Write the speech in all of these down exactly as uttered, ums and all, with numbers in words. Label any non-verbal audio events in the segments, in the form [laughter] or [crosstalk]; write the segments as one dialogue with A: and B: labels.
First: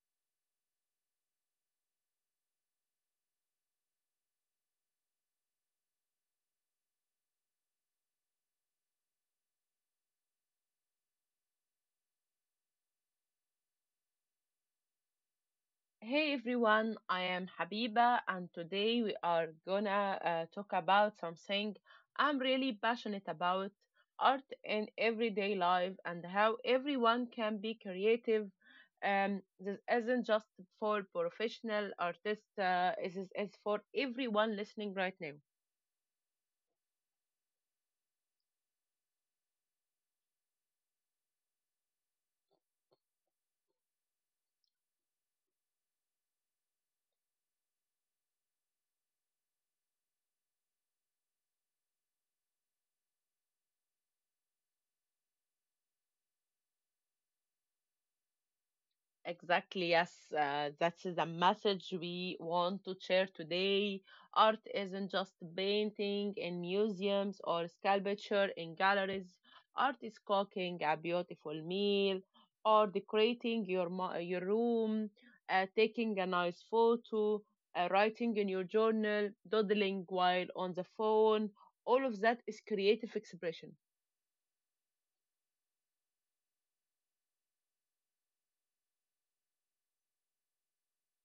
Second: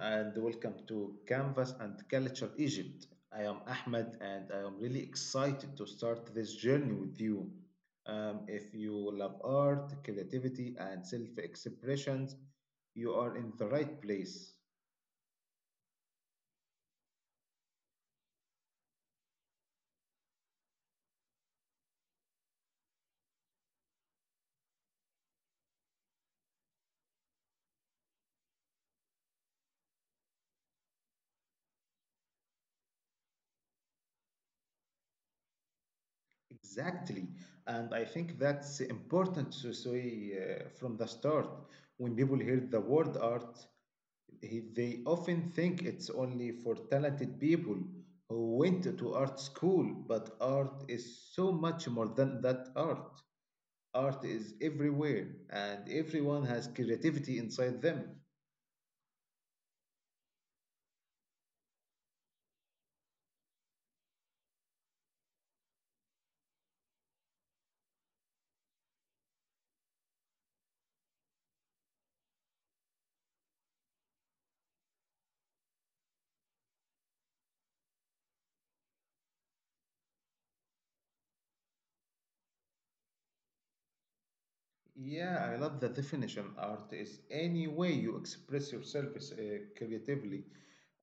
A: and welcome to Canvas and Culture Egypt. I am Ahmed and I am really excited to start this journey with you. Um, if you love art, creativity and self-expressions, you are in the right place.
B: Hey everyone, I am Habiba, and today we are gonna uh, talk about something I'm really passionate about art in everyday life and how everyone can be creative. Um, this isn't just for professional artists, uh, this is is for everyone listening right now.
A: Exactly. And I think that's important to say uh, from the start. When people hear the word art, he- they often think it's only for talented people who went to art school, but art is so much more than that art. Art is everywhere, and everyone has creativity inside them.
B: Exactly, yes. Uh, that's the message we want to share today. Art isn't just painting in museums or sculpture in galleries. Art is cooking a beautiful meal or decorating your, mo- your room, uh, taking a nice photo, uh, writing in your journal, doodling while on the phone. All of that is creative expression.
A: Yeah, I love the definition. Art is any way you express yourself uh, creatively.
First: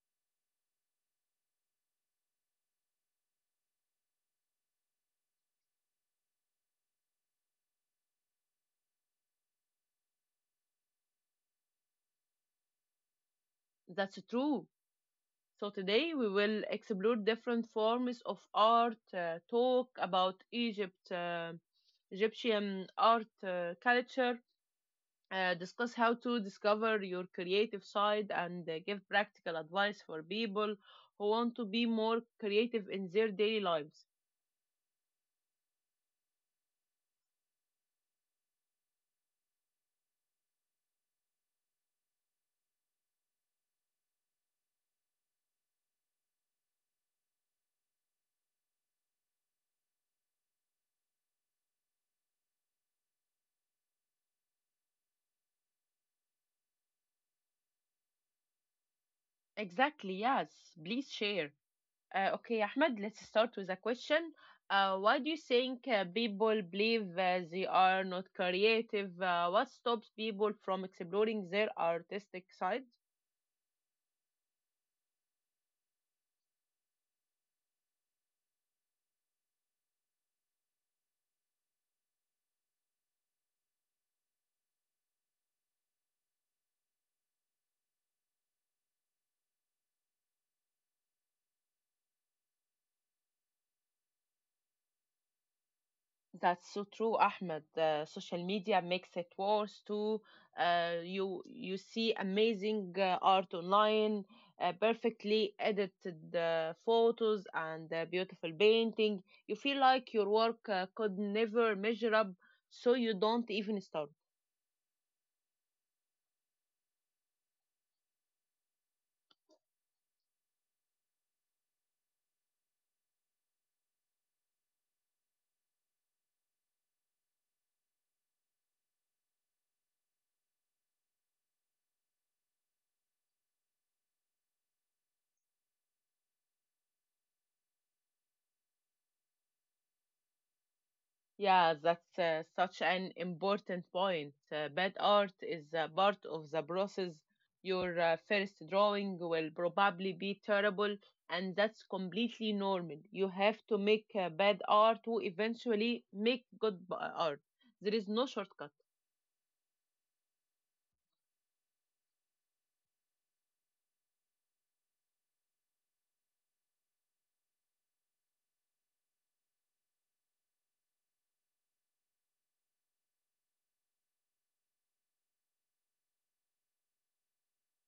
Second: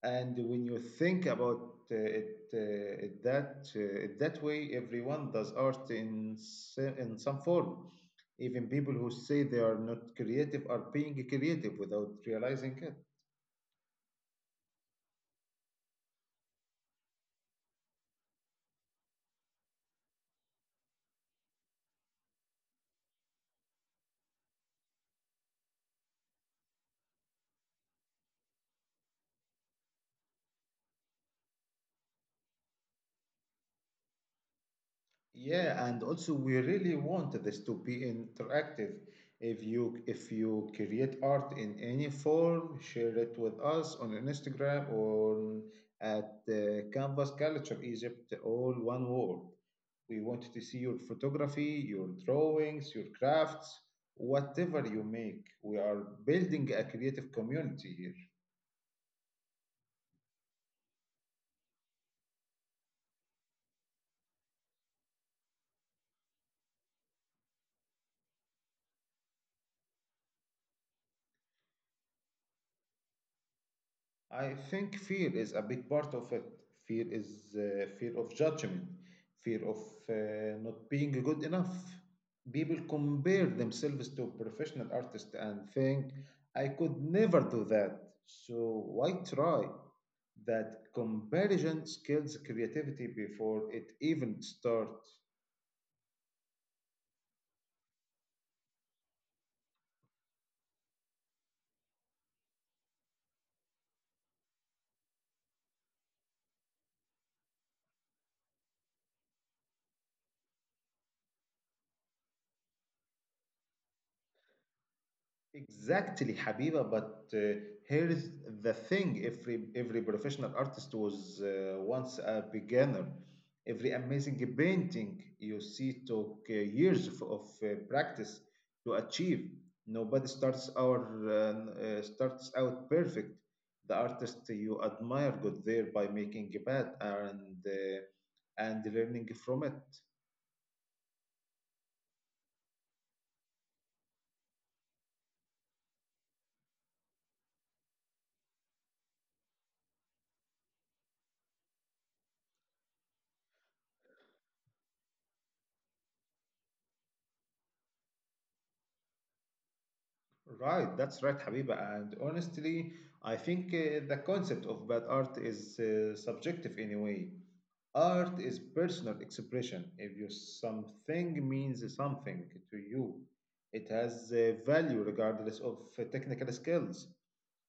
A: And when you think about uh, it, uh, it that uh, it that way, everyone does art in s- in some form. Even people who say they are not creative are being creative without realizing it.
B: That's true. So today we will explore different forms of art, uh, talk about Egypt, uh, Egyptian art uh, culture, uh, discuss how to discover your creative side, and uh, give practical advice for people who want to be more creative in their daily lives.
A: Yeah, and also we really want this to be interactive. If you if you create art in any form, share it with us on Instagram or at uh, Canvas Culture Egypt, all one word. We want to see your photography, your drawings, your crafts, whatever you make. We are building a creative community here.
B: Exactly, yes. Please share. Uh, okay, Ahmed, let's start with a question. Uh, why do you think uh, people believe uh, they are not creative? Uh, what stops people from exploring their artistic side?
A: I think fear is a big part of it. Fear is uh, fear of judgment, fear of uh, not being good enough. People compare themselves to professional artists and think, I could never do that, so why try? That comparison kills creativity before it even starts.
B: That's so true, Ahmed. Uh, social media makes it worse too. Uh, you you see amazing uh, art online, uh, perfectly edited uh, photos and uh, beautiful painting. You feel like your work uh, could never measure up, so you don't even start.
A: Exactly, Habiba. But uh, here's the thing: every every professional artist was uh, once a beginner. Every amazing painting you see took uh, years of, of uh, practice to achieve. Nobody starts our uh, n- uh, starts out perfect. The artist you admire got there by making a bad and uh, and learning from it.
B: Yeah, that's uh, such an important point. Uh, bad art is a part of the process. Your uh, first drawing will probably be terrible, and that's completely normal. You have to make uh, bad art to eventually make good b- uh, art. There is no shortcut.
A: Right, that's right, Habiba. And honestly, I think uh, the concept of bad art is uh, subjective anyway. Art is personal expression. If you something means something to you, it has uh, value regardless of uh, technical skills.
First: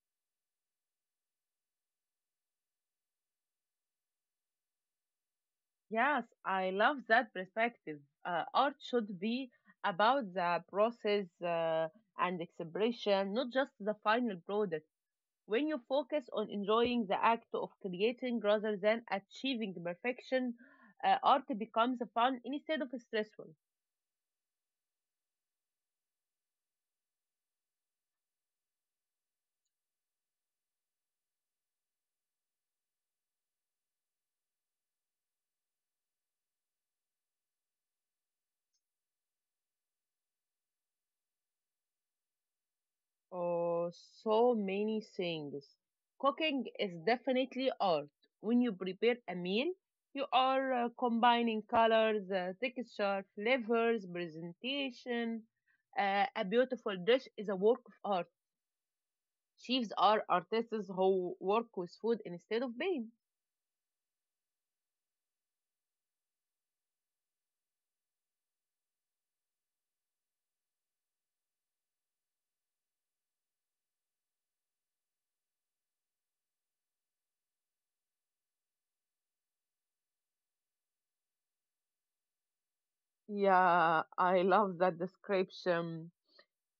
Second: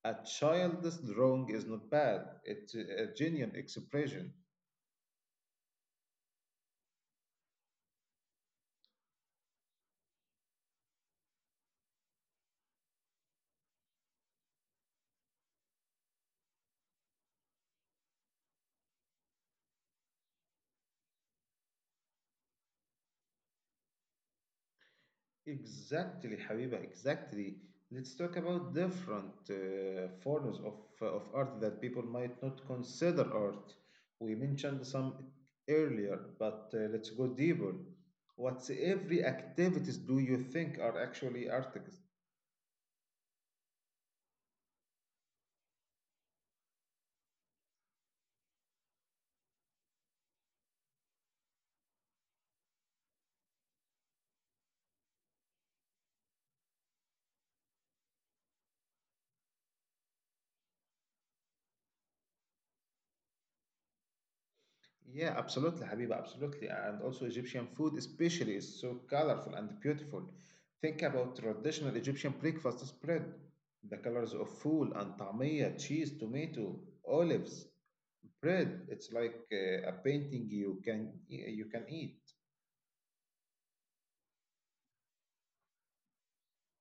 A: A child's drawing is not bad. It's a genuine expression.
B: Yes, I love that perspective. Uh, art should be about the process uh, and expression, not just the final product. When you focus on enjoying the act of creating rather than achieving perfection, uh, art becomes fun instead of stressful.
A: Exactly, Habiba, exactly. Let's talk about different uh, forms of, uh, of art that people might not consider art. We mentioned some earlier, but uh, let's go deeper. What's every activities do you think are actually artists?
B: Oh, so many things. Cooking is definitely art. When you prepare a meal, you are uh, combining colors, uh, texture, flavors, presentation. Uh, a beautiful dish is a work of art. Chefs are artists who work with food instead of paint.
A: Yeah, absolutely, Habiba, absolutely. And also Egyptian food especially is so colorful and beautiful. Think about traditional Egyptian breakfast spread. The colors of fool and tamia, cheese, tomato, olives. Bread, it's like uh, a painting you can you can eat.
B: Yeah, I love that description.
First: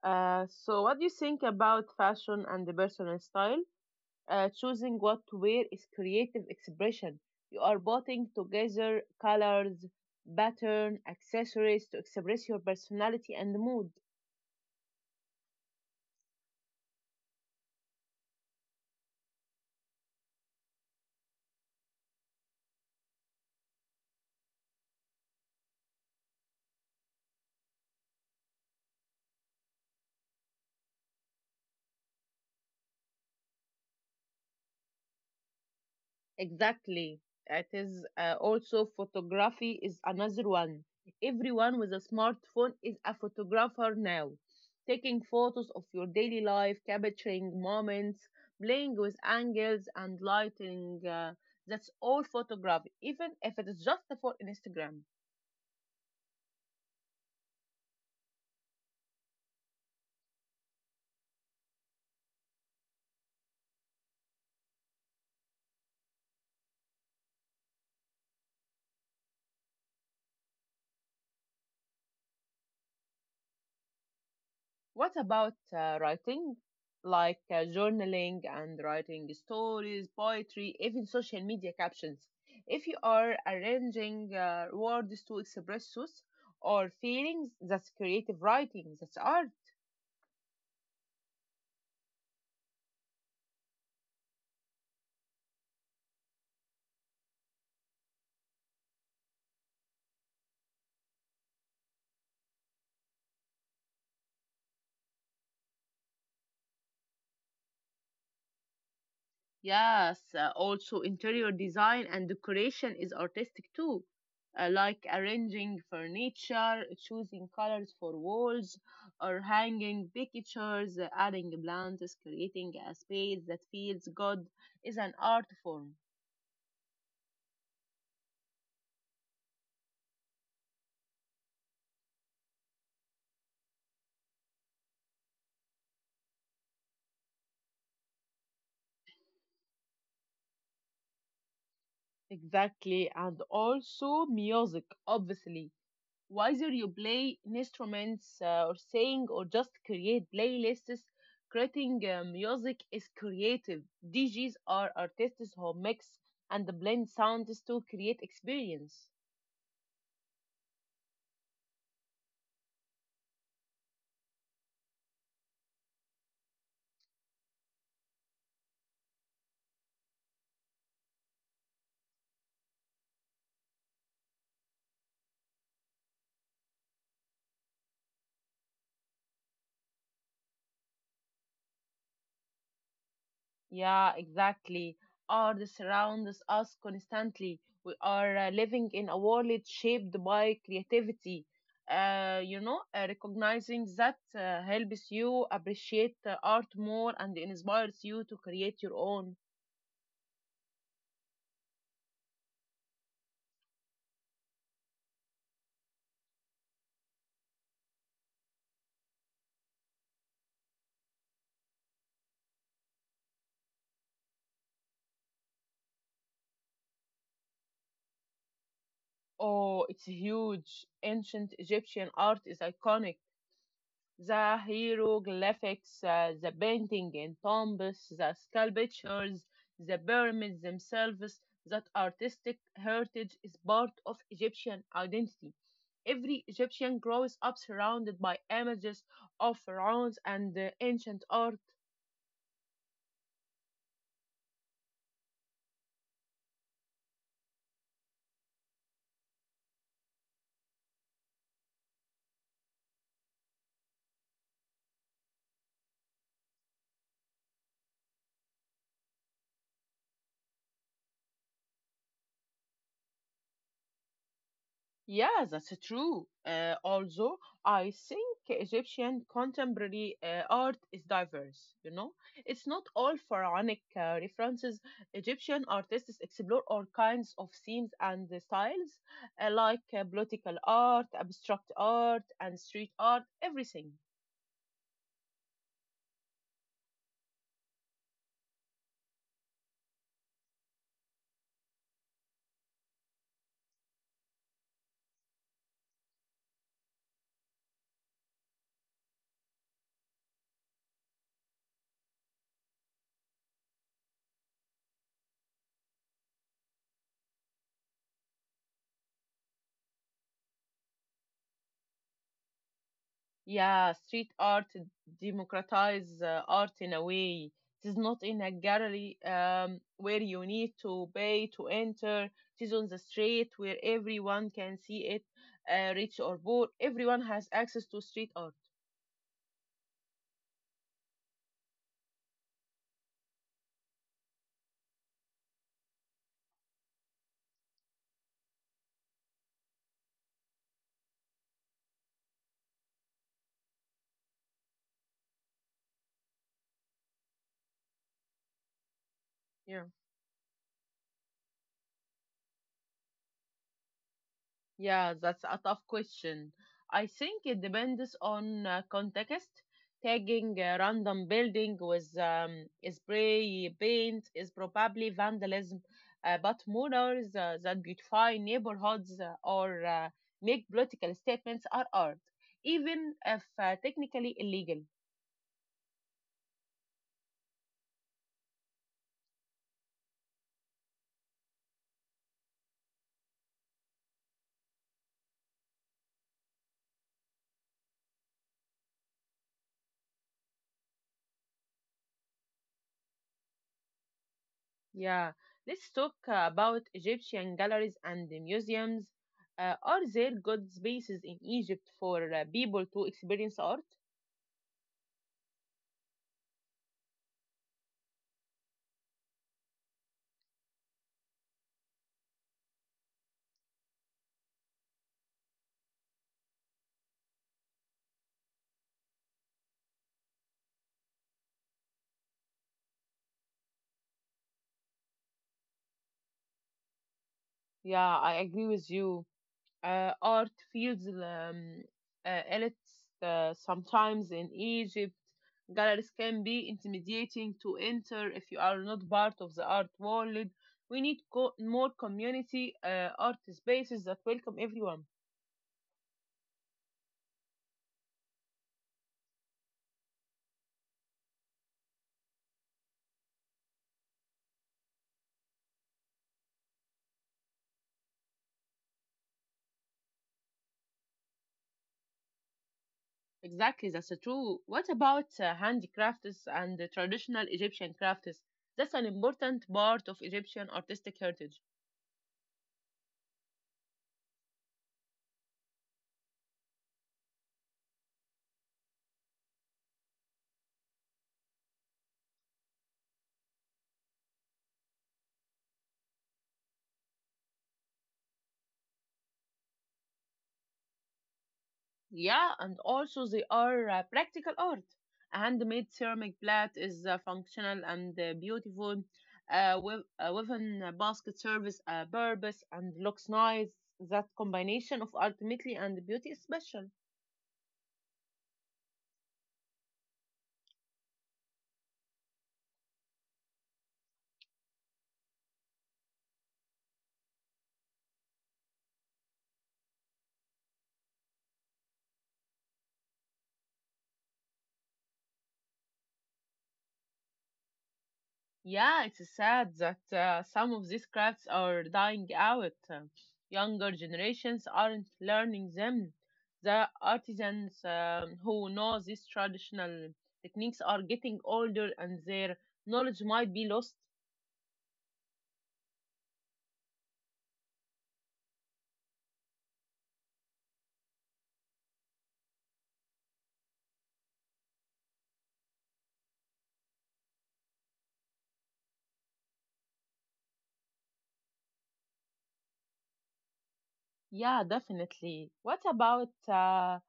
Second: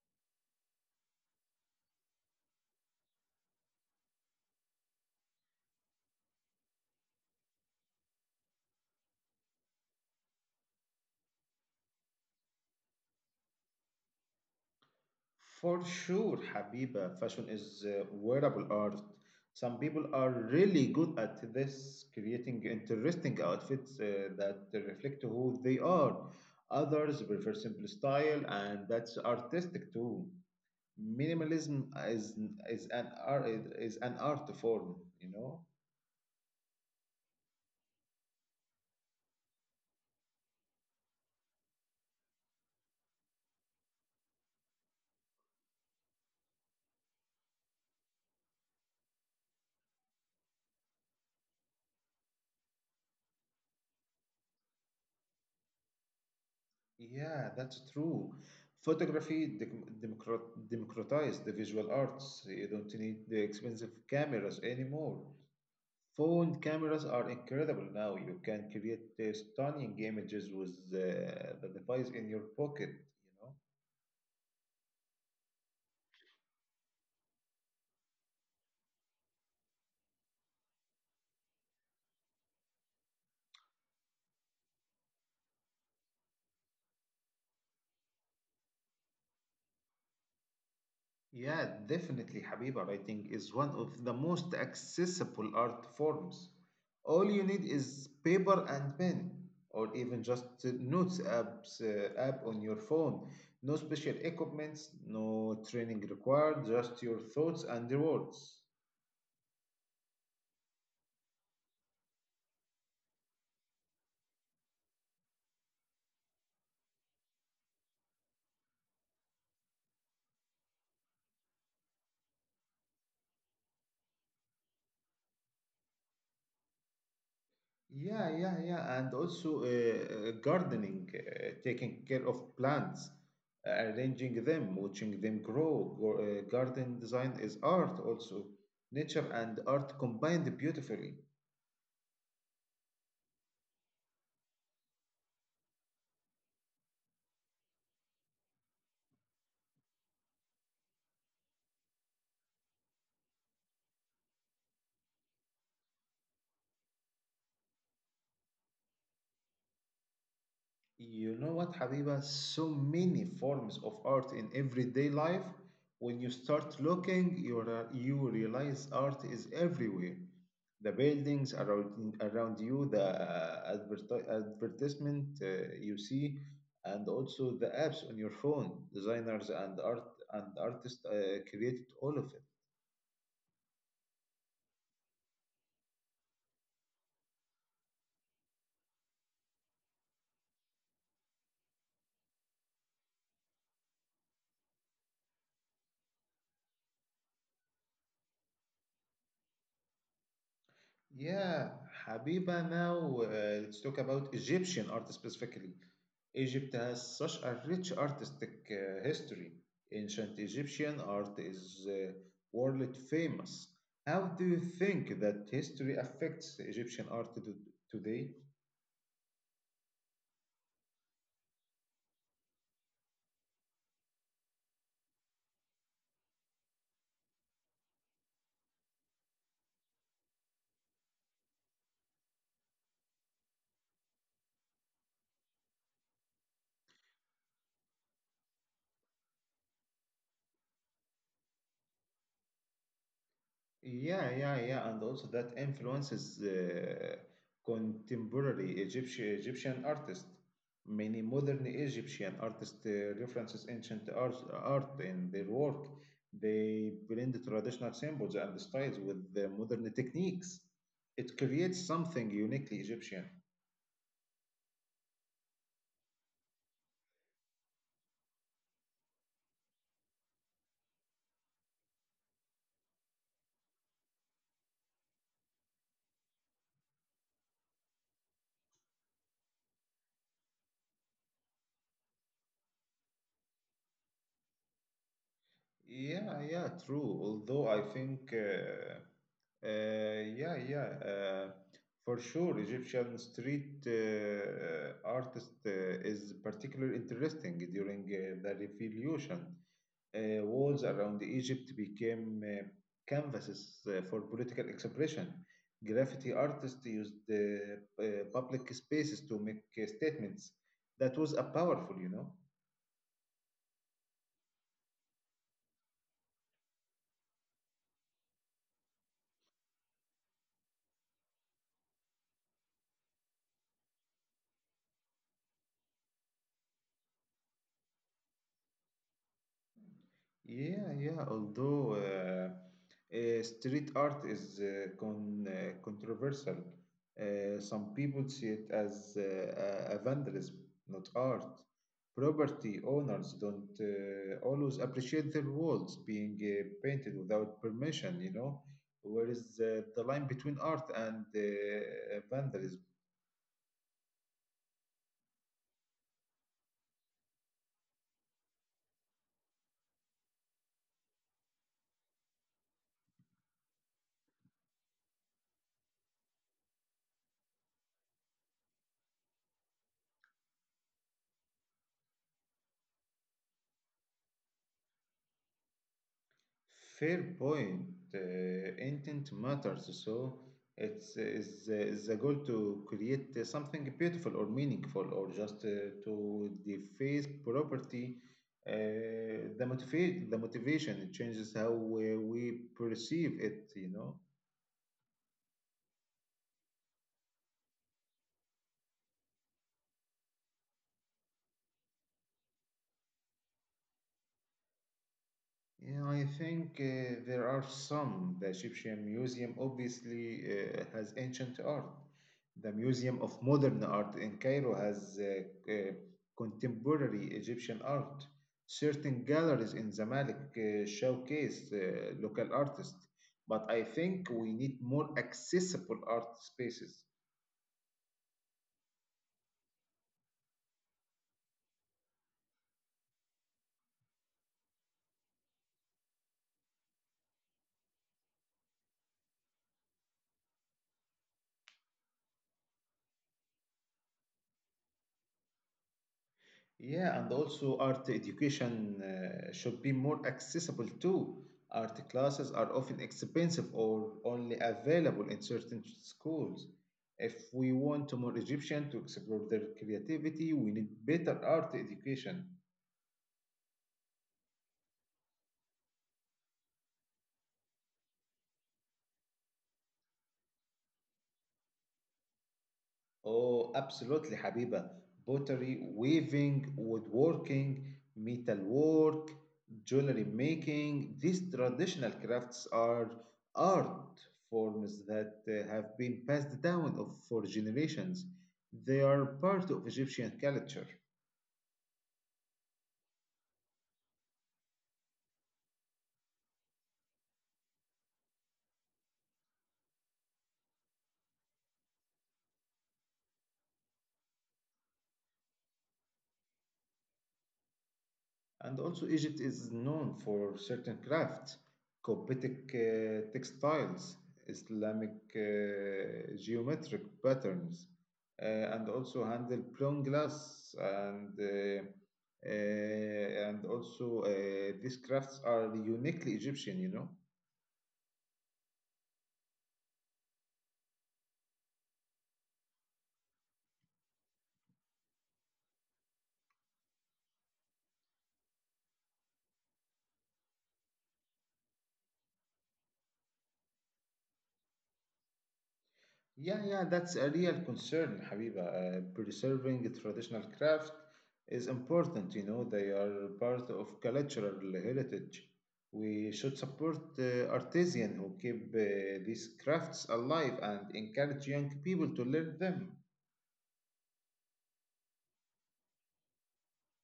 B: Uh, so, what do you think about fashion and the personal style? Uh, choosing what to wear is creative expression. You are putting together colors, pattern, accessories to express your personality and mood.
A: For sure, Habiba, fashion is uh, wearable art. Some people are really good at this, creating interesting outfits uh, that reflect who they are. Others prefer simple style, and that's artistic too. Minimalism is is an art is an art form, you know.
B: Exactly. It is uh, also photography is another one. Everyone with a smartphone is a photographer now. Taking photos of your daily life, capturing moments, playing with angles and lighting. Uh, that's all photography, even if it is just for Instagram.
A: Yeah, that's true. Photography dec- democrat- democratized the visual arts. You don't need the expensive cameras anymore. Phone cameras are incredible now. You can create uh, stunning images with uh, the device in your pocket, you know.
B: What about uh, writing? Like uh, journaling and writing stories, poetry, even social media captions. If you are arranging uh, words to express thoughts or feelings, that's creative writing, that's art.
A: Yeah, definitely, Habibah, writing is one of the most accessible art forms. All you need is paper and pen, or even just the notes apps, uh, app on your phone. No special equipment, no training required, just your thoughts and the words.
B: Yes, uh, also interior design and decoration is artistic too, uh, like arranging furniture, choosing colors for walls, or hanging pictures, uh, adding plants, creating a space that feels good is an art form.
A: Yeah, yeah, yeah, and also uh, uh, gardening, uh, taking care of plants, uh, arranging them, watching them grow. Go- uh, garden design is art also. Nature and art combined beautifully.
B: Exactly, and also music, obviously. Whether you play instruments uh, or sing or just create playlists, creating uh, music is creative. D Js are artists who mix and blend sounds to create experience.
A: You know what, Habiba? So many forms of art in everyday life. When you start looking, you, re- you realize art is everywhere. The buildings around, around you, the uh, adverti- advertisement uh, you see, and also the apps on your phone. Designers and art and artists uh, created all of.
B: Yeah, exactly. Art surrounds us constantly. We are uh, living in a world shaped by creativity. Uh, you know, uh, recognizing that uh, helps you appreciate uh, art more and inspires you to create your own.
A: Yeah, Habiba, now uh, let's talk about Egyptian art specifically. Egypt has such a rich artistic uh, history. Ancient Egyptian art is uh, world famous. How do you think that history affects Egyptian art to- today?
B: Oh, it's huge. Ancient Egyptian art is iconic. The hieroglyphics, uh, the painting in tombs, the sculptures, the pyramids themselves, that artistic heritage is part of Egyptian identity. Every Egyptian grows up surrounded by images of pharaohs and uh, ancient art.
A: Yeah, yeah, yeah, and also that influences uh, contemporary Egyptian Egyptian artists. Many modern Egyptian artists uh, references ancient art, art in their work. They blend traditional symbols and styles with the modern techniques. It creates something uniquely Egyptian.
B: Yeah, that's true. Uh, also, I think Egyptian contemporary uh, art is diverse, you know? It's not all pharaonic uh, references. Egyptian artists explore all kinds of themes and the styles, uh, like uh, political art, abstract art, and street art, everything.
A: Yeah, yeah, true. Although I think, uh, uh, yeah, yeah, uh, for sure, Egyptian street uh, uh, artist uh, is particularly interesting during uh, the revolution. Uh, walls around Egypt became uh, canvases uh, for political expression. Graffiti artists used uh, uh, public spaces to make uh, statements. That was a powerful, you know.
B: Yeah, street art democratize uh, art in a way. It is not in a gallery um, where you need to pay to enter. It is on the street where everyone can see it, uh, rich or poor. Everyone has access to street art.
A: Yeah, yeah. Although uh, uh, street art is uh, con uh, controversial, uh, some people see it as uh, a a vandalism, not art. Property owners don't uh, always appreciate their walls being uh, painted without permission, you know. Where is uh, the
B: Yeah.
A: line between art and uh, vandalism?
B: Yeah, that's a tough question. I think it depends on uh, context. Tagging a random building with um, spray paint is probably vandalism, uh, but murals uh, that beautify neighborhoods uh, or uh, make political statements are art, even if uh, technically illegal.
A: Fair point. Uh, intent matters, so it's is is the goal to create uh, something beautiful or meaningful, or just uh, to deface property. Uh, the motivate the motivation it changes how we, we perceive it. You know.
B: Yeah, let's talk uh, about Egyptian galleries and the museums. Uh, are there good spaces in Egypt for uh, people to experience art?
A: Yeah, I think uh, there are some. The Egyptian Museum obviously uh, has ancient art. The Museum of Modern Art in Cairo has uh, uh, contemporary Egyptian art. Certain galleries in Zamalek uh, showcase uh, local artists, but I think we need more accessible art spaces.
B: Yeah, I agree with you. Uh, art feels um, uh, elite uh, sometimes in Egypt. Galleries can be intimidating to enter if you are not part of the art world. We need co- more community uh, art spaces that welcome everyone.
A: Yeah, and also art education uh, should be more accessible too. Art classes are often expensive or only available in certain schools. If we want more Egyptians to explore their creativity, we need better art education.
B: Exactly, that's true. What about uh, handicrafts and the traditional Egyptian crafts? That's an important part of Egyptian artistic heritage.
A: Oh, absolutely, Habiba. Pottery, weaving, woodworking, metalwork, jewelry making, these traditional crafts are art forms that uh, have been passed down of, for generations. They are part of Egyptian culture.
B: Yeah, and also they are uh, practical art. A handmade ceramic plate is uh, functional and uh, beautiful. Uh, with uh, woven uh, basket serves a purpose and looks nice. That combination of ultimately and beauty is special.
A: And also, Egypt is known for certain crafts, Coptic uh, textiles, Islamic uh, geometric patterns, uh, and also handle plum glass. And, uh, uh, and also, uh, these crafts are uniquely Egyptian, you know.
B: Yeah, it's sad that uh, some of these crafts are dying out. Uh, Younger generations aren't learning them. The artisans um, who know these traditional techniques are getting older and their knowledge might be lost.
A: Yeah, yeah, that's a real concern, Habiba. Uh, preserving traditional craft is important, you know, they are part of cultural heritage. We should support uh, artisans who keep uh, these crafts alive and encourage young people to learn them.
B: Yeah, definitely. What about uh,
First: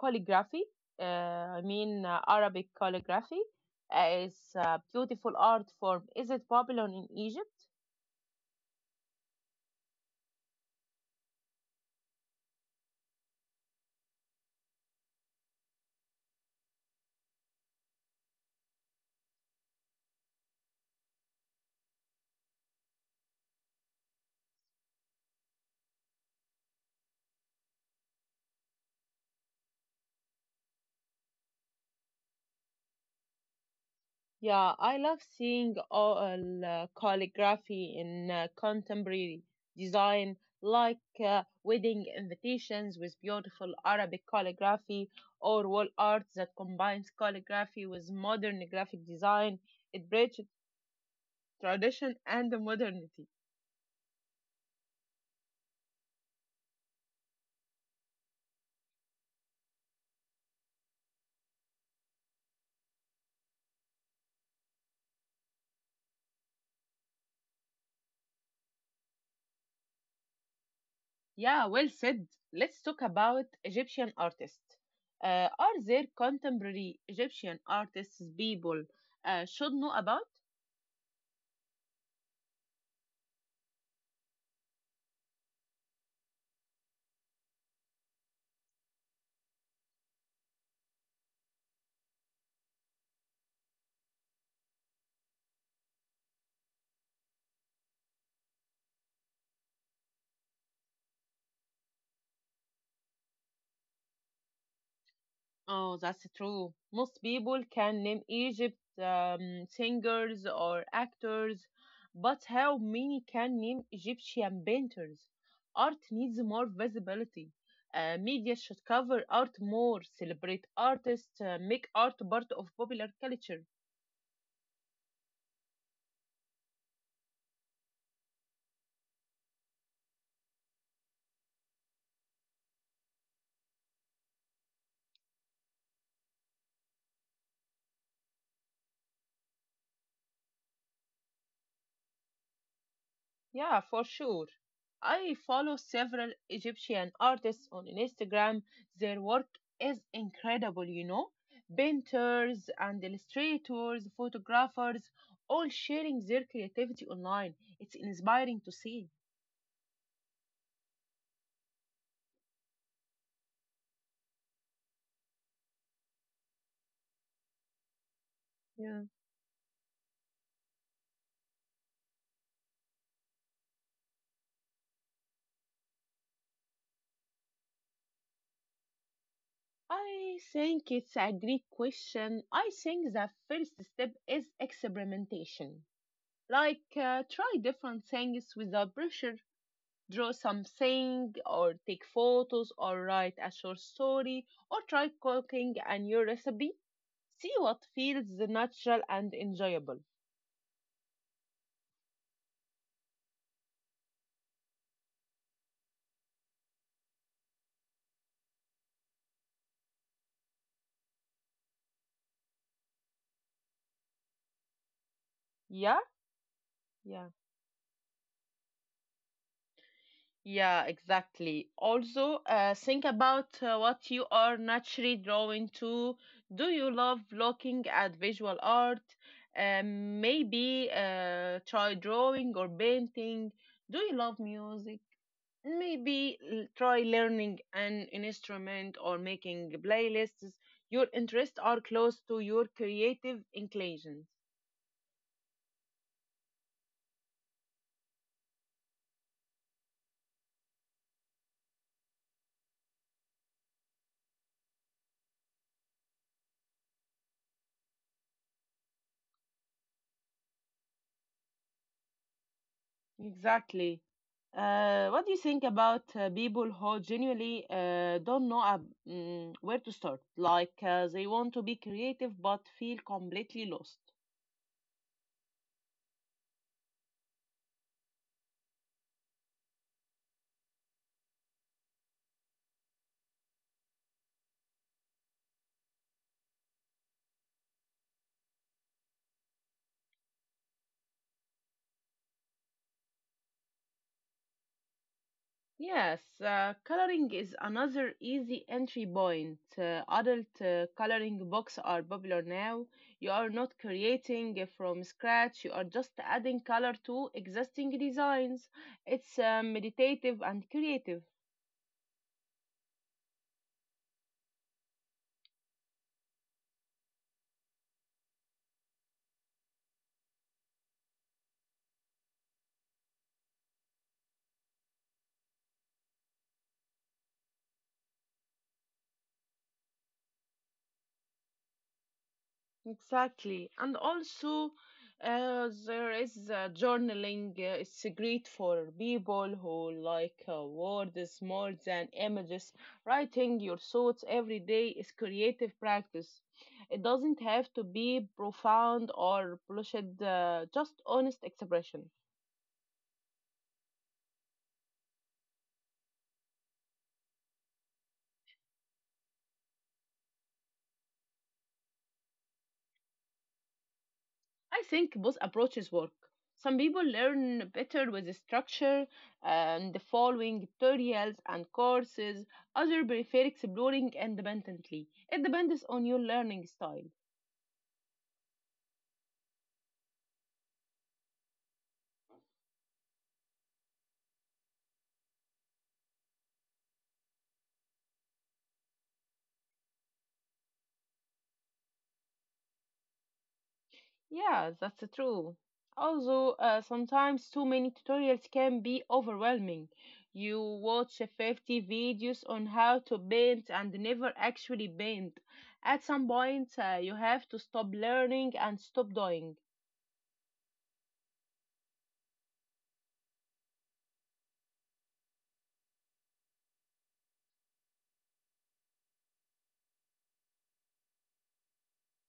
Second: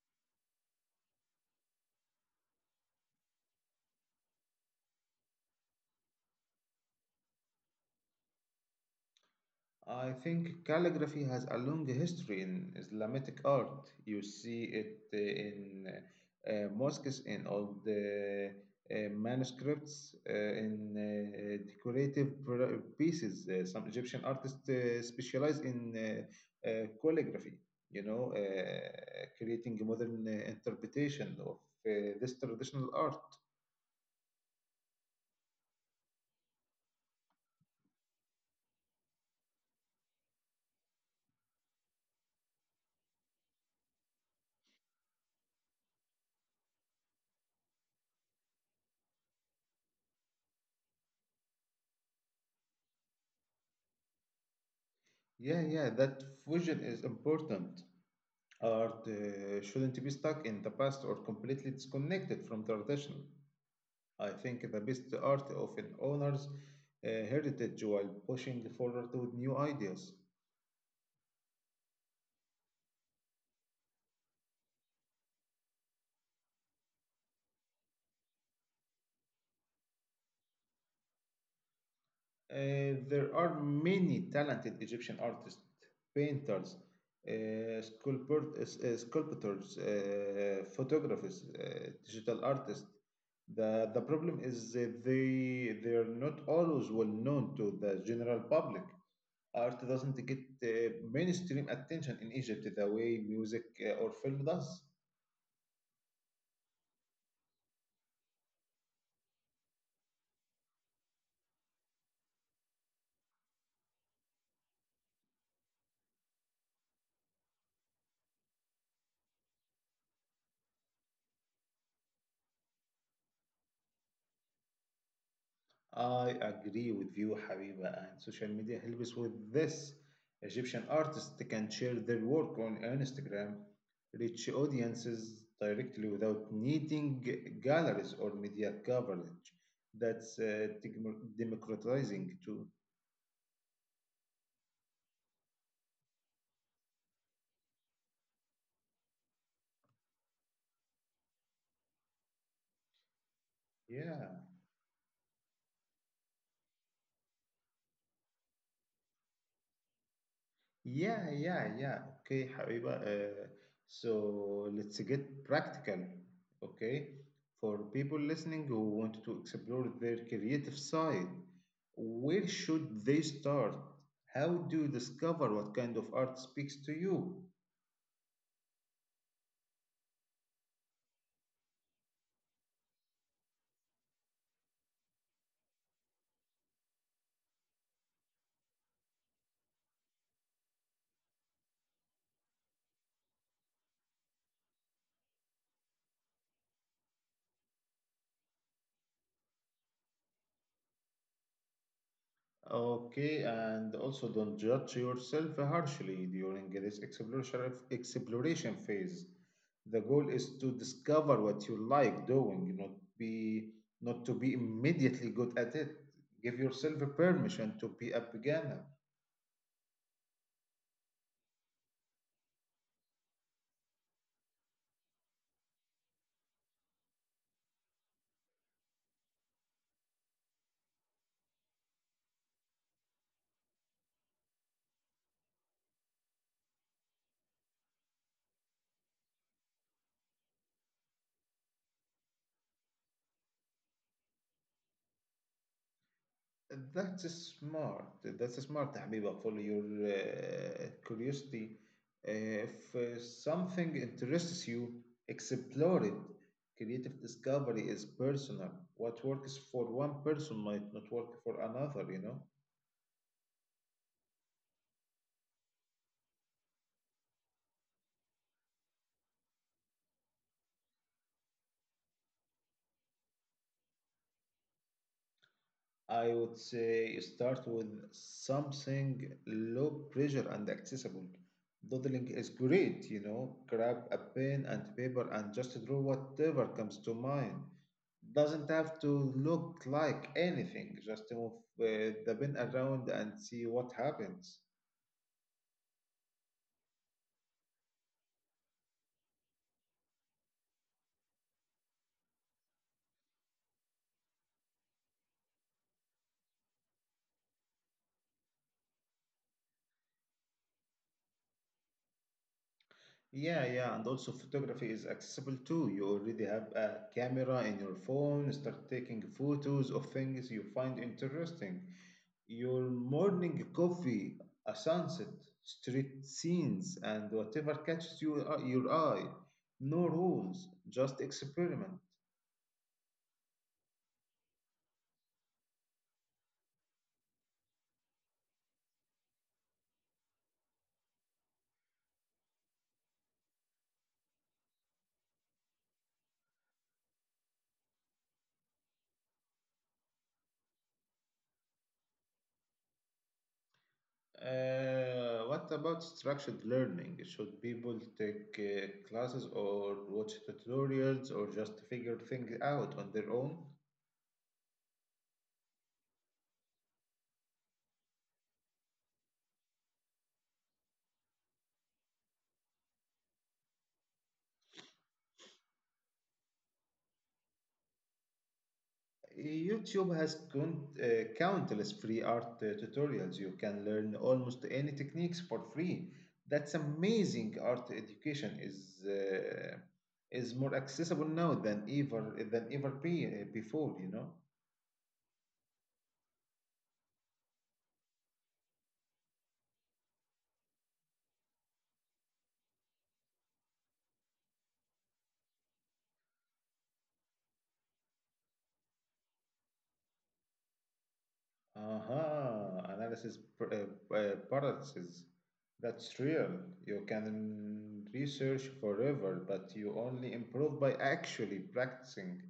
B: calligraphy? Uh, I mean, uh, Arabic calligraphy uh, is a beautiful art form. Is it popular in Egypt?
A: I think calligraphy has a long history in Islamic art. You see it uh, in uh, uh, mosques, in old uh, uh, manuscripts, uh, in uh, decorative pr- pieces. Uh, some Egyptian artists uh, specialize in uh, uh, calligraphy, you know, uh, creating a modern uh, interpretation of uh, this traditional art.
B: Yeah, I love seeing all uh, calligraphy in uh, contemporary design, like uh, wedding invitations with beautiful Arabic calligraphy or wall art that combines calligraphy with modern graphic design. It bridges tradition and modernity.
A: Yeah, yeah, that fusion is important. Art uh, shouldn't be stuck in the past or completely disconnected from tradition. I think the best art often honors uh, heritage while pushing forward with new ideas.
B: Yeah, well said. Let's talk about Egyptian artists. Uh, are there contemporary Egyptian artists people uh, should know about?
A: Uh, there are many talented Egyptian artists, painters, uh, sculptor- uh, sculptors, uh, photographers, uh, digital artists. The, the problem is that they, they are not always well known to the general public. Art doesn't get uh, mainstream attention in Egypt the way music uh, or film does.
B: Oh, that's true. Most people can name Egypt um, singers or actors, but how many can name Egyptian painters? Art needs more visibility. Uh, media should cover art more, celebrate artists, uh, make art part of popular culture.
A: I agree with you, Habiba, and social media helps with this. Egyptian artists can share their work on Instagram, reach audiences directly without needing g- galleries or media coverage. That's uh, dem- democratizing too.
B: Yeah, for sure. I follow several Egyptian artists on Instagram. Their work is incredible, you know. Painters and illustrators,
A: Yeah.
B: photographers, all sharing their creativity online. It's inspiring to see.
A: Yeah, yeah, yeah. Okay, Habiba. Uh, so let's get practical. Okay, for people listening who want
B: Yeah.
A: to explore their creative side, where should they start? How do you discover what kind of art speaks to you?
B: I think it's a great question. I think the first step is experimentation. Like, uh, try different things without pressure, draw something or take photos or write a short story or try cooking a new recipe, see what feels natural and enjoyable.
A: Okay, and also don't judge yourself harshly during this exploration exploration phase. The goal is to discover what you like doing, not be not to be immediately good at it.
B: yeah
A: Give yourself a
B: yeah
A: permission to be a beginner.
B: yeah exactly, also uh, think about uh, what you are naturally drawn to. Do you love looking at visual art? Um, maybe uh, try drawing or painting. Do you love music? Maybe l- try learning an instrument or making playlists. Your interests are close to your creative inclinations.
A: That's smart. That's smart, Habiba, for your uh, curiosity. Uh, If uh, something interests you, explore it. Creative discovery is personal. What works for one person might not work for another, you know?
B: Exactly. Uh, what do you think about uh, people who genuinely uh, don't know ab- mm, where to start? Like uh, they want to be creative but feel completely lost.
A: I would say start with something low pressure and accessible. Doodling is great, you know. Grab a pen and paper and just draw whatever comes to mind. Doesn't have to look like anything. Just move uh, the pen around and see what happens.
B: Yes, uh, coloring is another easy entry point. Uh, adult uh, coloring books are popular now. You are not creating from scratch, you are just adding color to existing designs. It's uh, meditative and creative.
A: Yeah, yeah, and also photography is accessible too. You already have a camera in your phone, start taking photos of things you find interesting. Your morning coffee, a sunset, street scenes, and whatever catches you, your eye. No rules, just experiment.
B: Exactly. And also, uh, there is uh, journaling. Uh, it's great for people who like uh, words more than images. Writing your thoughts every day is creative practice. It doesn't have to be profound or polished, uh, just honest expression.
A: Uh, what about structured learning? Should people take uh, classes or watch tutorials or just figure things out on their own?
B: I think both approaches work. Some people learn better with structure and following tutorials and courses. Others prefer exploring independently. It depends on your learning style.
A: YouTube has count, uh, countless free art uh, tutorials. You can learn almost any techniques for free. That's amazing. Art education is uh, is more accessible now than ever than ever be, uh, before. You know.
B: Yeah, that's true. Also, uh, sometimes too many tutorials can be overwhelming. You watch fifty videos on how to paint and never actually paint. At some point, uh, you have to stop learning and stop doing.
A: Aha! Analysis pr- uh, uh, paralysis. That's real. You can research forever, but you only improve by actually practicing.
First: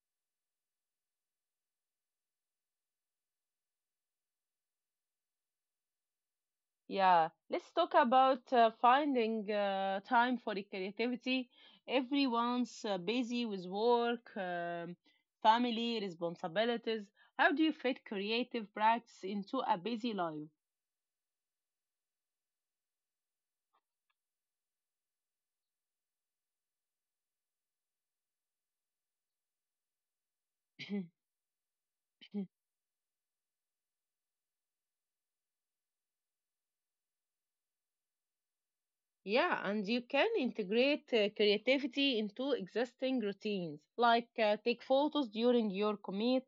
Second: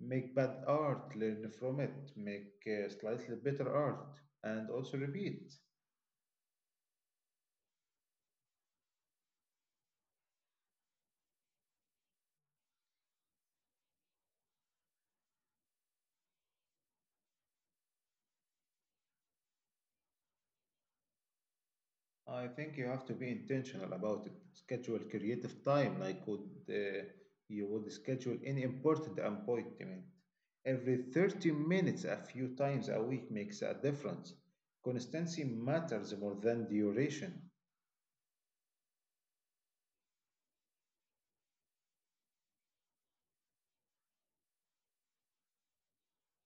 A: Make bad art, learn from it, make uh, slightly better art, and also repeat.
B: Yeah, let's talk about uh, finding uh, time for the creativity. Everyone's uh, busy with work, um, family, responsibilities. How do you fit creative practice into a busy life?
A: I think you have to be intentional about it. Schedule creative time, like would uh, you would schedule any important appointment. Every
B: [clears throat]
A: thirty minutes, a few times a week makes a difference. Consistency matters more than duration.
B: Yeah, and you can integrate uh, creativity into existing routines, like uh, take photos during your commute,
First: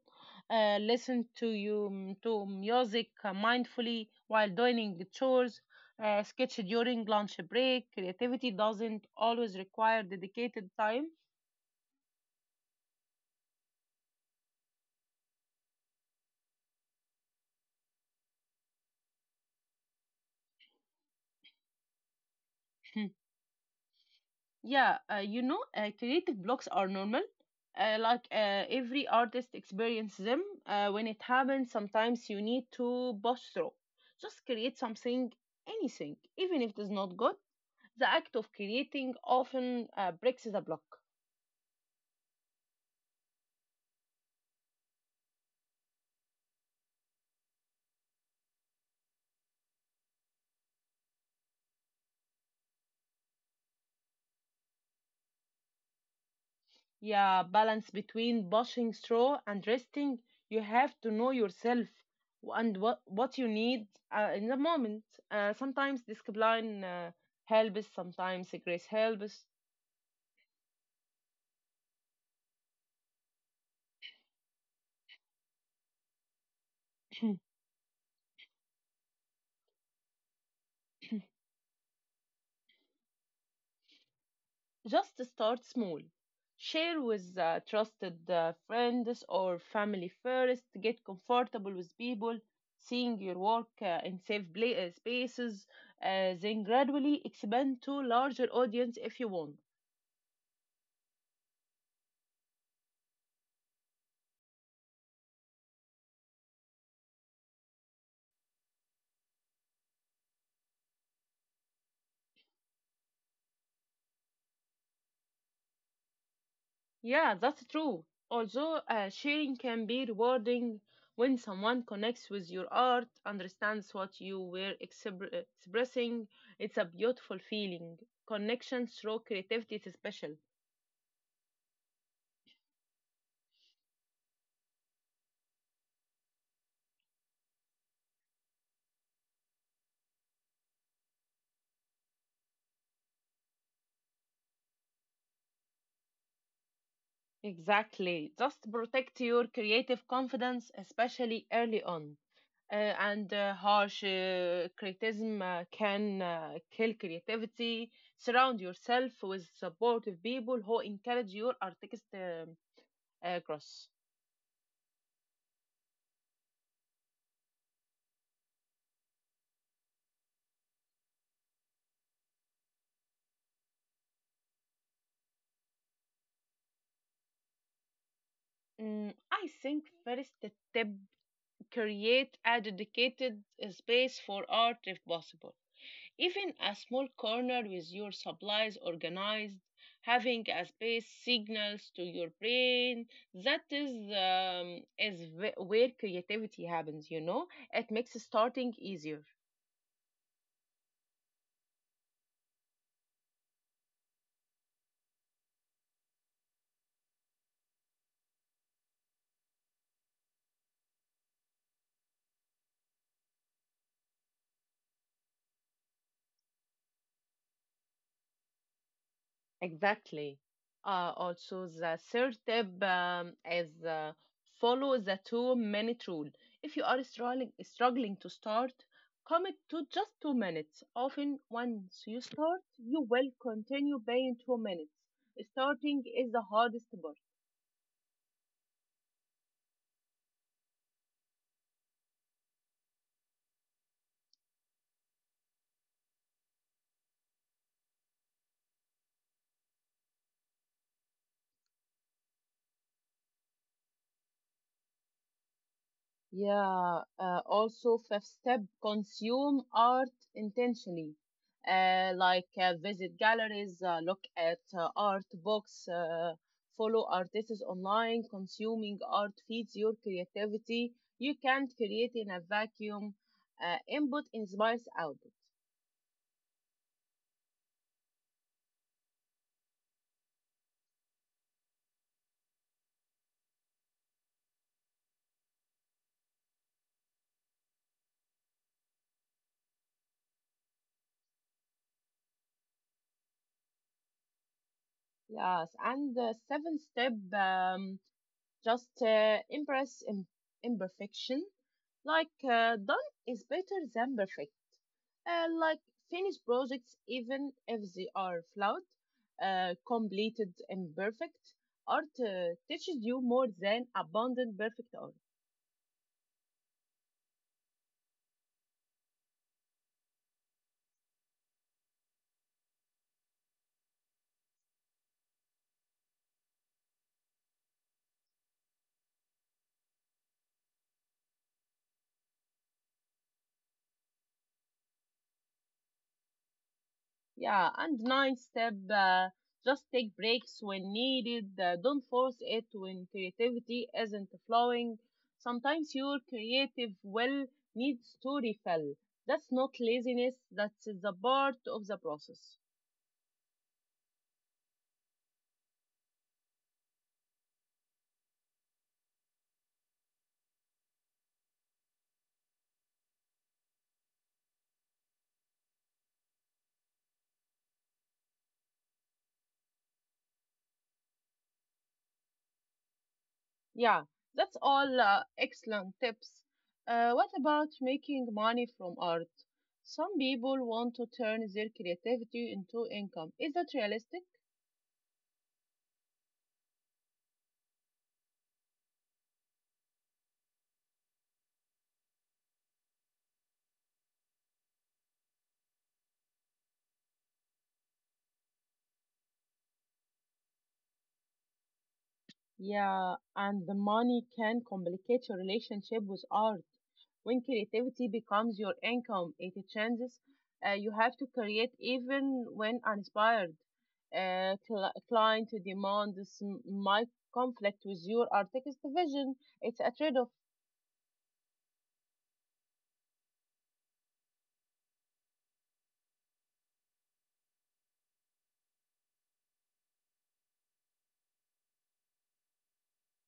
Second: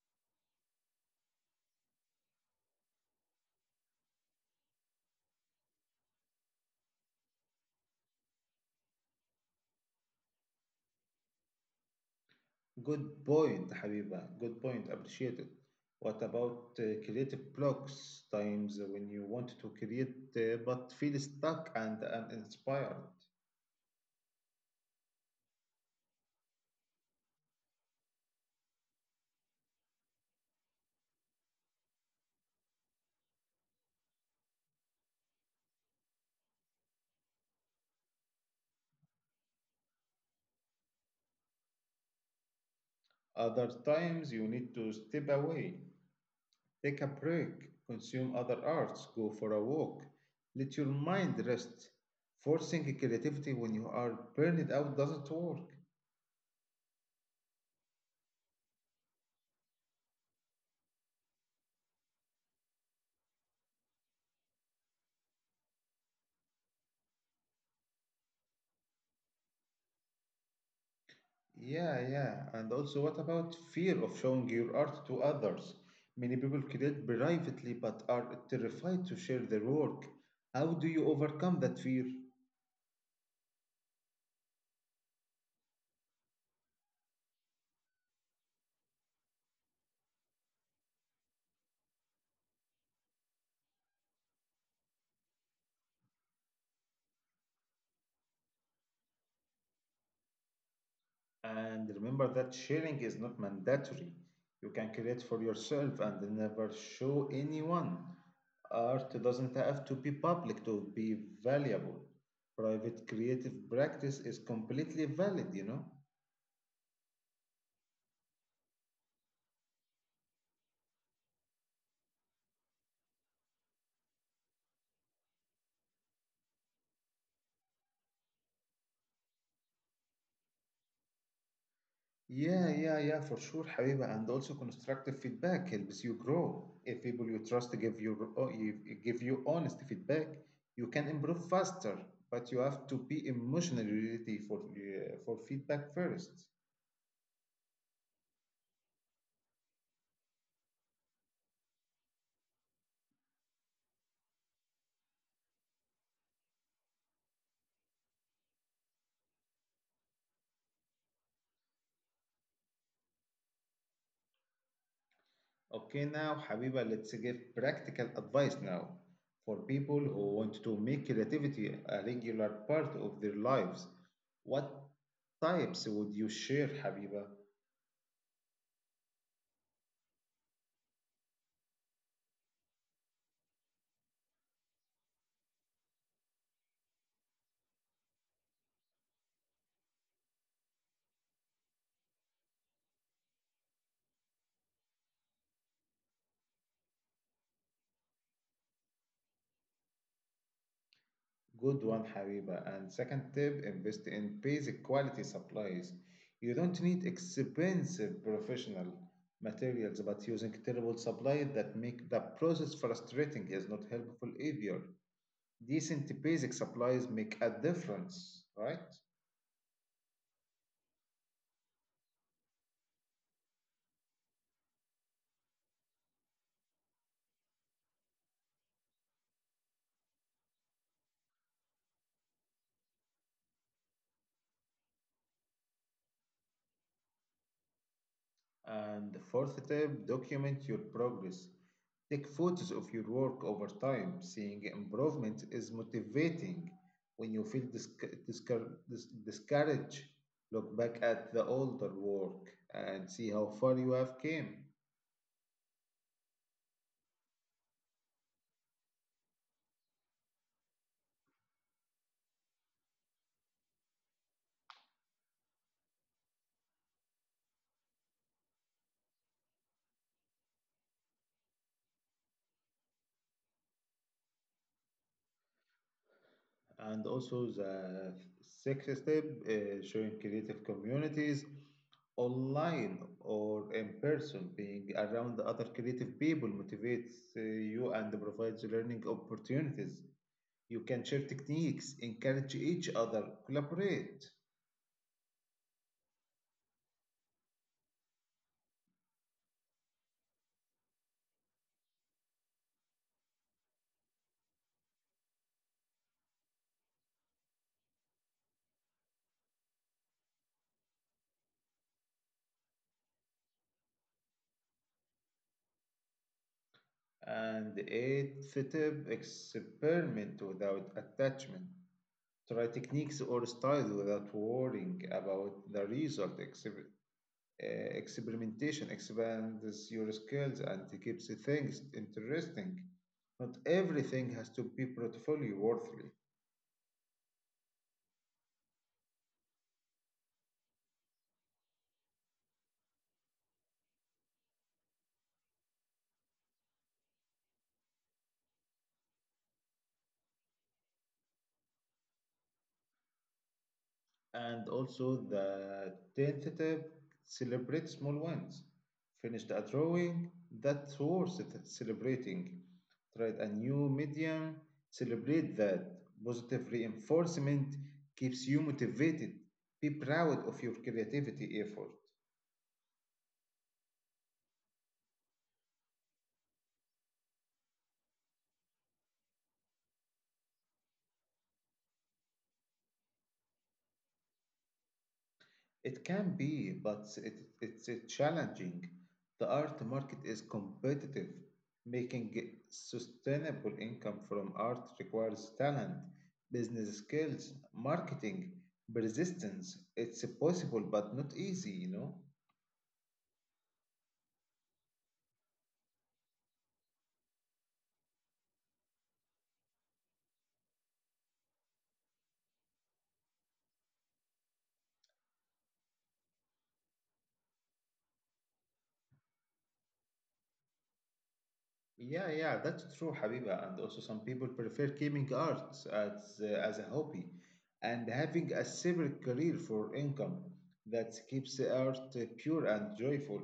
B: uh, listen to you mm, to music uh, mindfully while doing chores, uh, sketch during lunch break. Creativity doesn't always require dedicated time.
A: Good point, Habiba. Good point. Appreciate it. What about uh, creative blocks times when you want to create uh, but feel stuck and uninspired?
B: [laughs] Yeah, uh, you know, uh, creative blocks are normal. Uh, like uh, every artist experiences them. Uh, when it happens, sometimes you need to push through. Just create something, anything, even if it is not good. The act of creating often uh, breaks the block.
A: Other times you need to step away, take a break, consume other arts, go for a walk, let your mind rest. Forcing creativity when you are burned out doesn't work.
B: Yeah, balance between pushing through and resting. You have to know yourself and what, what you need uh, in the moment. Uh, sometimes discipline uh, helps, sometimes grace helps.
A: Yeah, yeah. And also, what about fear of showing your art to others? Many people create privately but are terrified to share their work. How do you overcome that fear?
B: Just start small. Share with uh, trusted uh, friends or family first. Get comfortable with people seeing your work uh, in safe pla- uh, spaces. Uh, then gradually expand to larger audience if you want.
A: And remember that sharing is not mandatory. You can create for yourself and never show anyone. Art doesn't have to be public to be valuable. Private creative practice is completely valid, you know?
B: Yeah, that's true. Although uh, sharing can be rewarding when someone connects with your art, understands what you were expre- expressing, it's a beautiful feeling. Connection through creativity is special.
A: Yeah, yeah, yeah, for sure, Habiba. And also constructive feedback helps you grow. If people you trust give you oh, you- give you honest feedback, you can improve faster. But you have to be emotionally ready for uh, for feedback first.
B: Exactly. Just protect your creative confidence, especially early on. Uh, and uh, harsh uh, criticism uh, can uh, kill creativity. Surround yourself with supportive people who encourage your artist um, uh, cross.
A: Okay, now, Habiba, let's give practical advice now for people who want to make creativity a regular part of their lives. What types would you share, Habiba?
B: Mm, I think first step create a dedicated uh, space for art if possible. Even a small corner with your supplies organized, having a space signals to your brain. That is um, is wh- where creativity happens. You know, it makes starting easier.
A: Good one, Habiba. And second tip, invest in basic quality supplies. You don't need expensive professional materials, but using terrible supplies that make the process frustrating is not helpful either. Decent basic supplies make a difference, right?
B: Exactly. Uh, also, the third tip um, is uh, follow the two minute rule. If you are struggling, struggling to start, commit to just two minutes. Often, once you start, you will continue beyond two minutes. Starting is the hardest part.
A: And the fourth tip, document your progress. Take photos of your work over time. Seeing improvement is motivating. When you feel disc- discour- dis- discouraged, look back at the older work and see how far you have came.
B: Yeah, uh, also fifth step, consume art intentionally. Uh, like uh, visit galleries, uh, look at uh, art books, uh, follow artists online. Consuming art feeds your creativity. You can't create in a vacuum. Uh, input inspires output.
A: And also the sixth step, uh, showing creative communities online or in person. Being around the other creative people motivates uh, you and provides learning opportunities. You can share techniques, encourage each other, collaborate,
B: Yes, and the seventh step, um, just uh, impress im- imperfection. Like uh, done is better than perfect. uh, like Finished projects, even if they are flawed, uh, completed, imperfect. Art uh, teaches you more than abundant perfect art.
A: and aid fitted experiment without attachment. Try techniques or styles without worrying about the result. Exper- uh, experimentation expands your skills and keeps things interesting. Not everything has to be portfolio worthy.
B: Yeah, and ninth step, uh, just take breaks when needed. Uh, don't force it when creativity isn't flowing. Sometimes your creative will needs to refill. That's not laziness, that's the part of the process.
A: And also the tenth tip, celebrate small wins. Finished a drawing, that's worth celebrating. Tried a new medium, celebrate that. Positive reinforcement keeps you motivated. Be proud of your creativity effort.
B: Yeah, that's all uh, excellent tips. Uh, what about making money from art? Some people want to turn their creativity into income. Is that realistic?
A: It can be, but it, it's uh, challenging. The art market is competitive. Making sustainable income from art requires talent, business skills, marketing, persistence. It's possible, but not easy, you know?
B: Yeah, and the money can complicate your relationship with art. When creativity becomes your income, it changes. Uh, you have to create even when uninspired. Uh, cl- client demands might conflict with your artistic vision. It's a trade-off.
A: Yeah, yeah, that's true, Habiba. And also, some people prefer gaming arts as uh, as a hobby and having a separate career for income that keeps the art uh, pure and joyful.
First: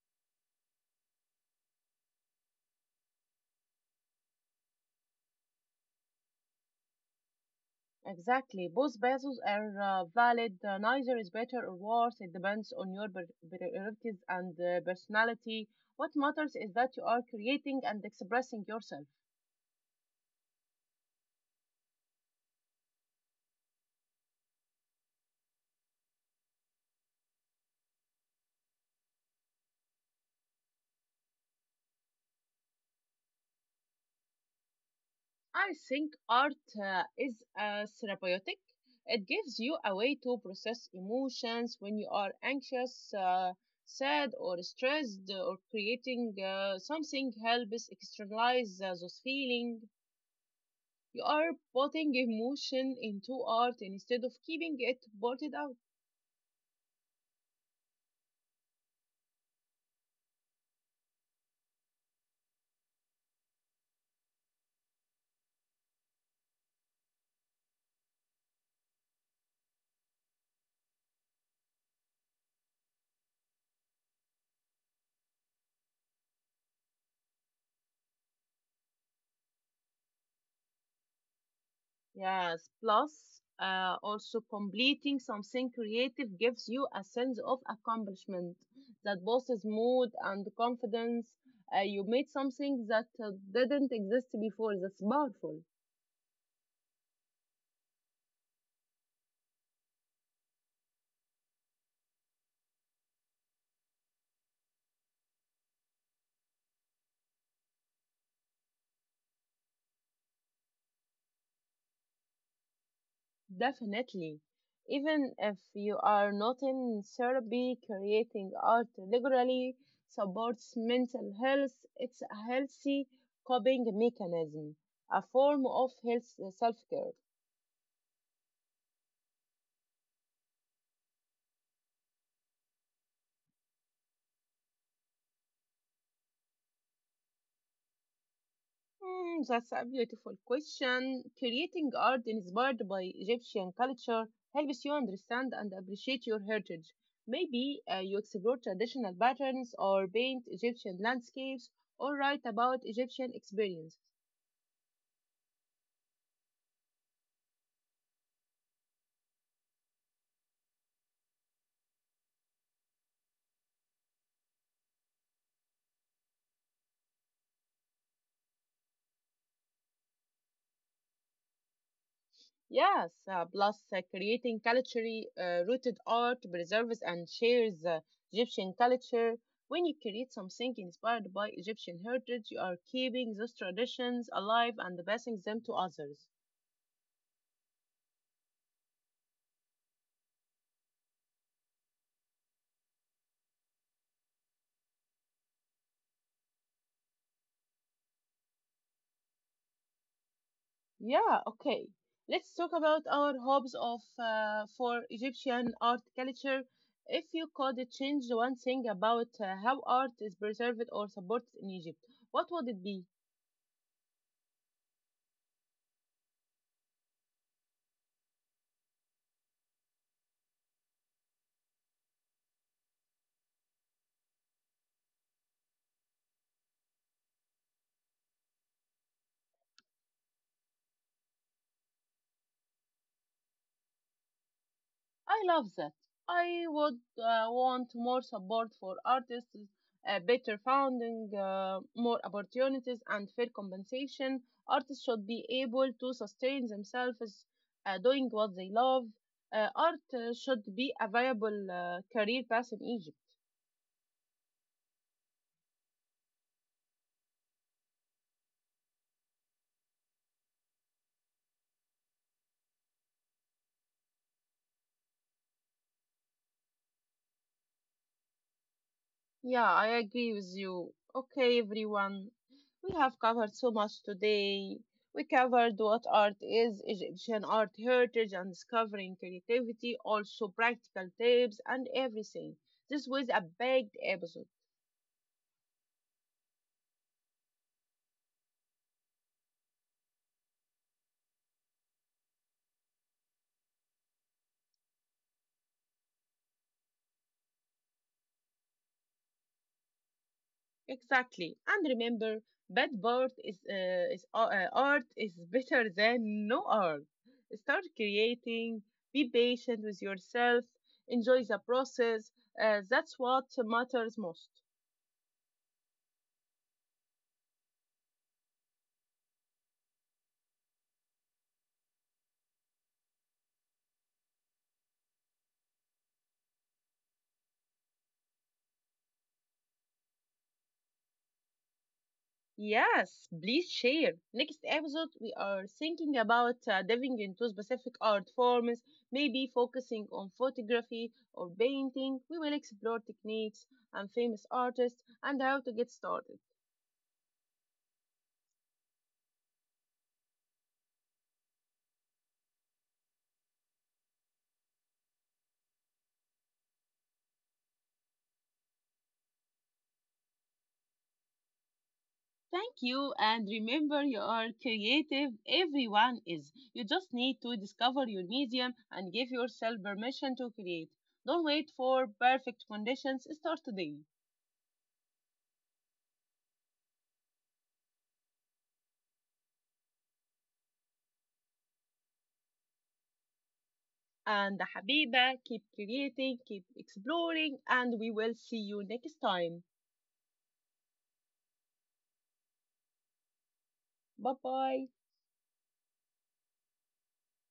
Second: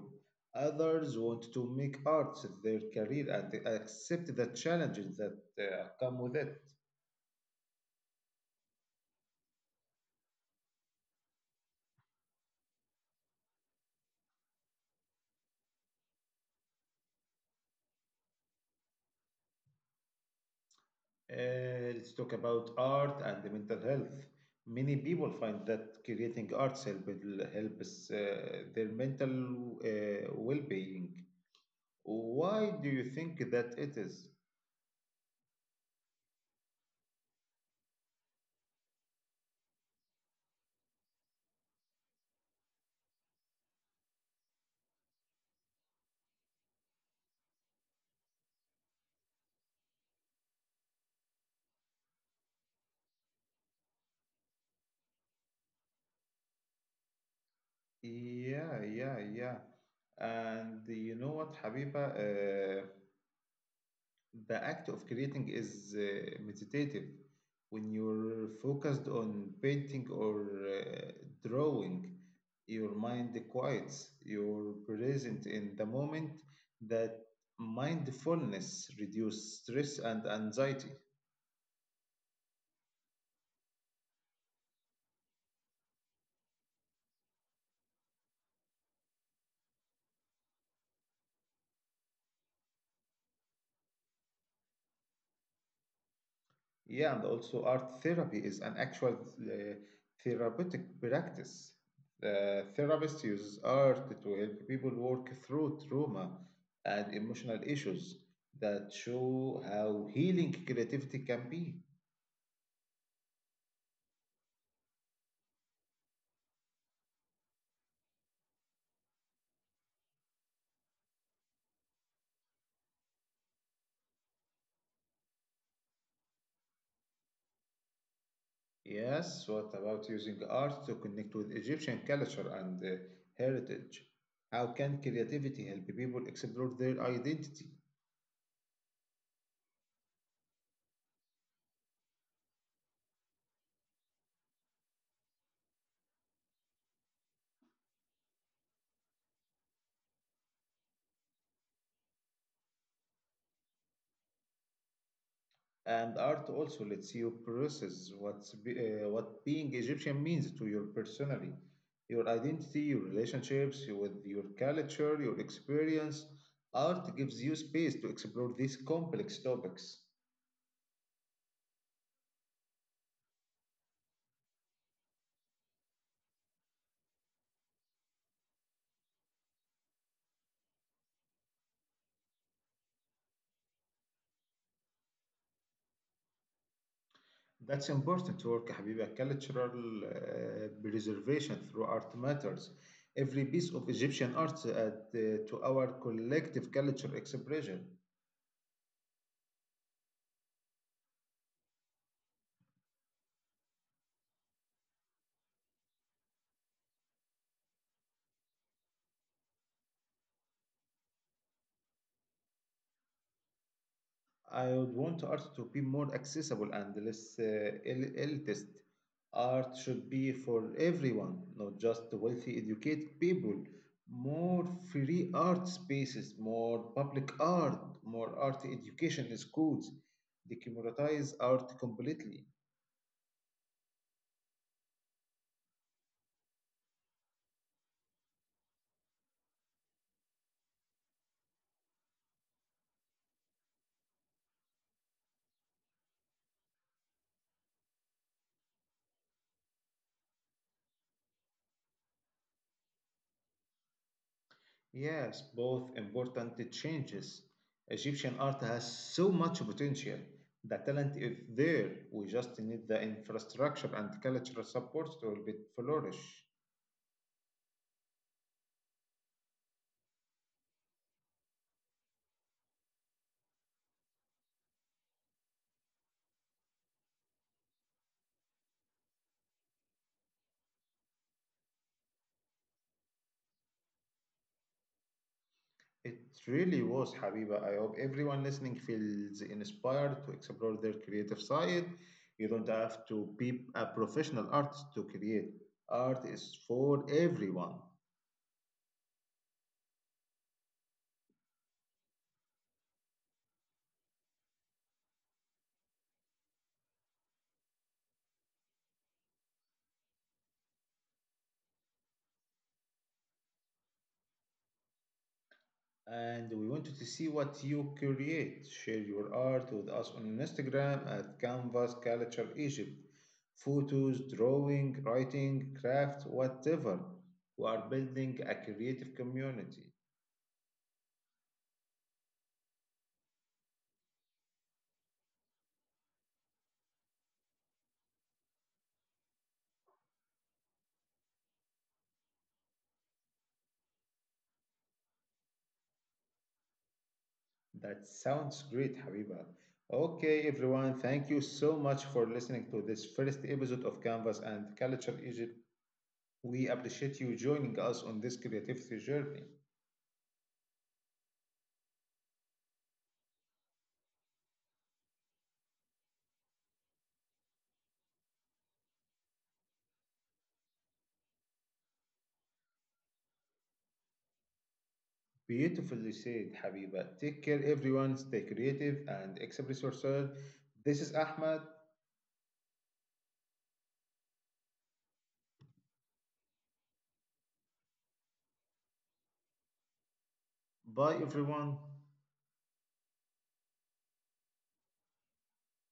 A: Others want to make art their career and accept the challenges that uh, come with it.
B: Exactly. Both bases are uh, valid. Uh, neither is better or worse. It depends on your pri- priorities and uh, personality. What matters is that you are creating and expressing yourself.
A: Uh, let's talk about art and the mental health. Many people find that creating arts help helps uh, their mental uh, well-being. Why do you think that it is?
B: I think art uh, is uh, therapeutic. It gives you a way to process emotions when you are anxious, uh, sad, or stressed, or creating uh, something helps externalize uh, those feelings. You are putting emotion into art instead of keeping it blotted out.
A: Yeah, yeah, yeah. And you know what, Habiba? Uh, the act of creating is uh, meditative. When you're focused on painting or uh, drawing, your mind quiets, you're present in the moment. That mindfulness reduces stress and anxiety.
B: Yes, plus uh, also completing something creative gives you a sense of accomplishment that boosts mood and confidence. Uh, you made something that uh, didn't exist before. That's powerful.
A: Yeah, and also art therapy is an actual uh, therapeutic practice. Uh, therapists use art to help people work through trauma and emotional issues that show how healing creativity can be.
B: Definitely. Even if you are not in therapy, creating art regularly supports mental health. It's a healthy coping mechanism, a form of health self care.
A: Yes, what about using art to connect with Egyptian culture and uh, heritage? How can creativity help people explore their identity?
B: Hmm, that's a beautiful question. Creating art inspired by Egyptian culture helps you understand and appreciate your heritage. Maybe uh, you explore traditional patterns or paint Egyptian landscapes or write about Egyptian experience.
A: And art also lets you process what's be, uh, what being Egyptian means to your personally, your identity, your relationships with your culture, your experience. Art gives you space to explore these complex topics.
B: Yes, uh, plus uh, creating culturally uh, rooted art preserves and shares uh, Egyptian culture. When you create something inspired by Egyptian heritage, you are keeping those traditions alive and passing them to others.
A: That's important work, Habiba. Cultural uh, preservation through art matters. Every piece of Egyptian art adds uh, to our collective culture expression.
B: Yeah, okay. Let's talk about our hopes of uh, for Egyptian art culture. If you could change one thing about uh, how art is preserved or supported in Egypt, what would it be?
A: I would want art to be more accessible and less uh, el- elitist. Art should be for everyone, not just the wealthy, educated people. More free art spaces, more public art, more art education in schools. Democratize art completely.
B: I love that. I would uh, want more support for artists, uh, better funding, uh, more opportunities, and fair compensation. Artists should be able to sustain themselves uh, doing what they love. Uh, art uh, should be a viable uh, career path in Egypt.
A: Yes, both important changes. Egyptian art has so much potential. The talent is there. We just need the infrastructure and cultural support to help it flourish.
B: Yeah, I agree with you. Okay, everyone, we have covered so much today. We covered what art is, Egyptian art heritage, and discovering creativity, also practical tips and everything. This was a big episode.
A: It really was, Habiba. I hope everyone listening feels inspired to explore their creative side. You don't have to be a professional artist to create. Art is for everyone.
B: Exactly. And remember, bad art is, uh, is uh, uh, art is [laughs] better than no art. Start creating, be patient with yourself, enjoy the process. Uh, that's what matters most.
A: And we wanted to see what you create. Share your art with us on Instagram at Canvas Culture Egypt. Photos, drawing, writing, craft, whatever. We are building a creative community.
B: Yes, please share. Next episode, we are thinking about uh, diving into specific art forms, maybe focusing on photography or painting. We will explore techniques and famous artists and how to get started.
A: That sounds great, Habiba. Okay, everyone, thank you so much for listening to this first episode of Canvas and Culture Egypt. We appreciate you joining us on this creativity journey.
B: Thank you, and remember you are creative. Everyone is. You just need to discover your medium and give yourself permission to create. Don't wait for perfect conditions. Start today.
A: Beautifully said, Habiba. Take care, everyone. Stay creative and express yourself. This is Ahmed.
B: And Habiba. Keep creating, keep exploring, and we will see you next time.
A: Bye, everyone.
B: Bye bye.